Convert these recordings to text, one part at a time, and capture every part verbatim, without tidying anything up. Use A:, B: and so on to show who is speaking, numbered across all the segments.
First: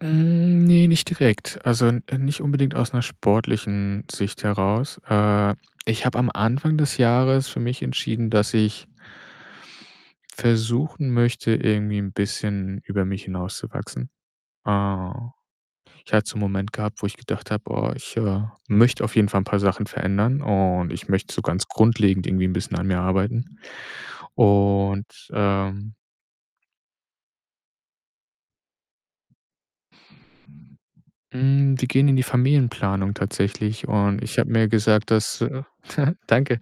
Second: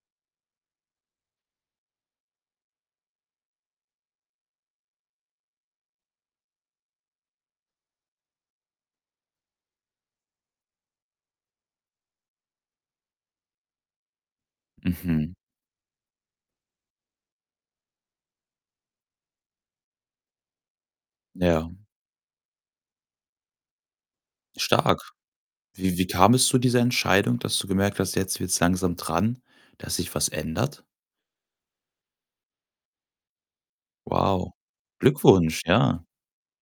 A: Hm, ne, nicht direkt. Also, n nicht unbedingt aus 'ner sportlichen Sicht heraus. Äh, ich habe am Anfang des Jahres für mich entschieden, dass ich versuchen möchte, irgendwie 'n bisschen über mich hinauszuwachsen. Äh,
B: Mhm.
A: ich hatte so 'nen Moment gehabt, wo ich gedacht habe: „Oh, ich, äh, möchte auf jeden Fall 'n paar Sachen verändern und ich möchte so ganz
B: Ja.
A: grundlegend irgendwie 'n bisschen an mir arbeiten.“ Und,
B: Stark.
A: ähm
B: Wie Wie kam es zu dieser Entscheidung, dass du gemerkt hast, jetzt wird's langsam dran, dass sich was ändert?
A: Hm, wir gehen in die Familienplanung tatsächlich. Und ich habe
B: Wow,
A: mir gesagt, dass,
B: Glückwunsch,
A: äh
B: ja.
A: danke.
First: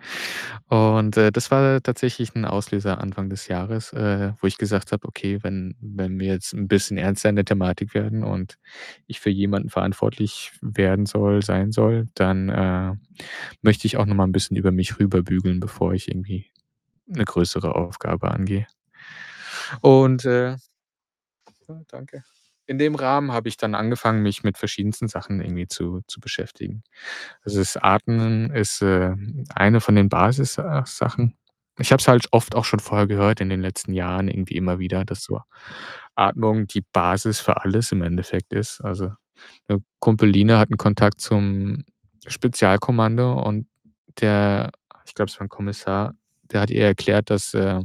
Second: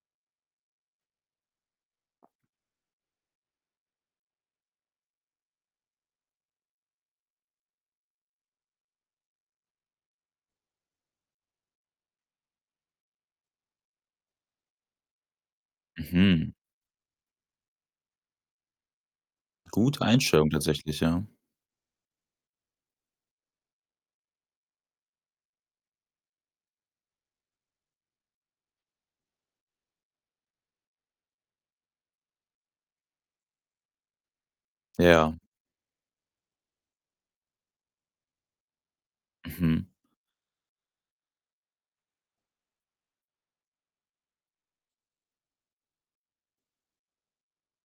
A: Und, äh, das war tatsächlich 'n Auslöser Anfang des Jahres, äh, wo ich gesagt habe: „Okay, wenn wenn wir jetzt 'n bisschen ernster in der Thematik werden und ich für jemanden verantwortlich w werden soll sein soll, dann, äh, möchte ich auch noch mal 'n bisschen über mich rüberbügeln, bevor ich irgendwie
B: Mhm.
A: 'ne größere Aufgabe angehe.“
B: Gute
A: Und,
B: Einstellung
A: äh äh,
B: tatsächlich, ja.
A: danke. In dem Rahmen habe ich dann angefangen, mich mit verschiedensten Sachen irgendwie zu zu beschäftigen. Also, das Atmen ist, ähm, eine von den Basis äh, Sachen. Ich habe es halt oft auch schon vorher gehört in den letzten Jahren irgendwie immer wieder, dass
B: Ja.
A: so Atmung die Basis für alles im Endeffekt ist. Also, 'ne
B: Mhm.
A: Kumpeline hat 'nen Kontakt zum Spezialkommando und der ich glaube, es war 'n Kommissar, der hat ihr erklärt, dass, äh,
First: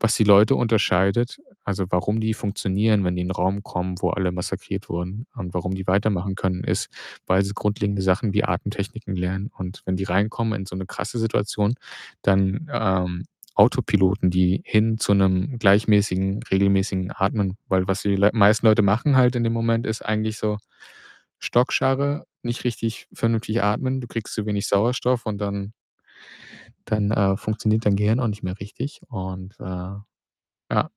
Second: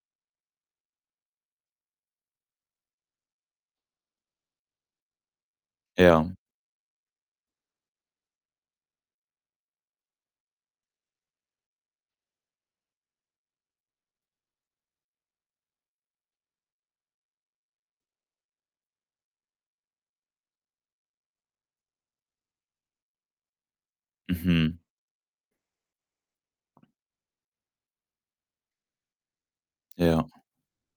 A: was die Leute unterscheidet also, warum die funktionieren, wenn die in 'nen Raum kommen, wo alle massakriert wurden und warum die
B: Ja.
A: weitermachen können, ist, weil sie grundlegende Sachen wie Atemtechniken lernen. Und wenn die reinkommen in so 'ne krasse Situation, dann, ähm, Autopiloten, die hin zu 'nem gleichmäßigen, regelmäßigen Atmen, weil was die L meisten Leute machen halt in dem Moment, ist eigentlich so Stockscharre, nicht richtig vernünftig atmen. Du kriegst zu wenig
B: Mhm.
A: Sauerstoff und dann dann, äh, funktioniert dein Gehirn auch nicht mehr richtig. Und, äh
B: Ja.
A: ja,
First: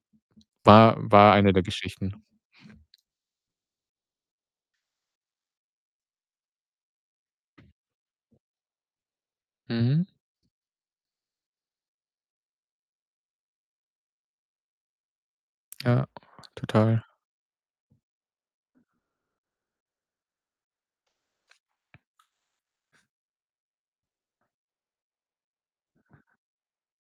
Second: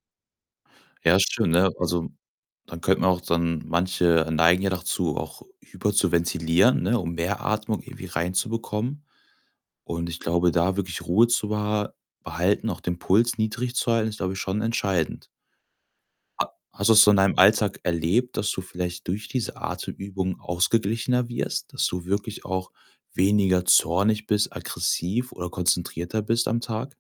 A: war
B: Ja,
A: war
B: schön,
A: eine der
B: ne? Also,
A: Geschichten.
B: dann könnten auch dann manche neigen ja dazu, auch hyperzuventilieren, ne, um mehr Atmung irgendwie reinzubekommen.
A: Mhm.
B: Und ich glaube, da wirklich Ruhe zu beha behalten, auch den Puls niedrig zu halten, ist, glaube ich, schon entscheidend.
A: Ja,
B: A hast du das
A: total.
B: so in deinem Alltag erlebt, dass du vielleicht durch diese Atemübungen ausgeglichener wirst? Dass du wirklich auch weniger zornig bist, aggressiv oder konzentrierter bist am Tag?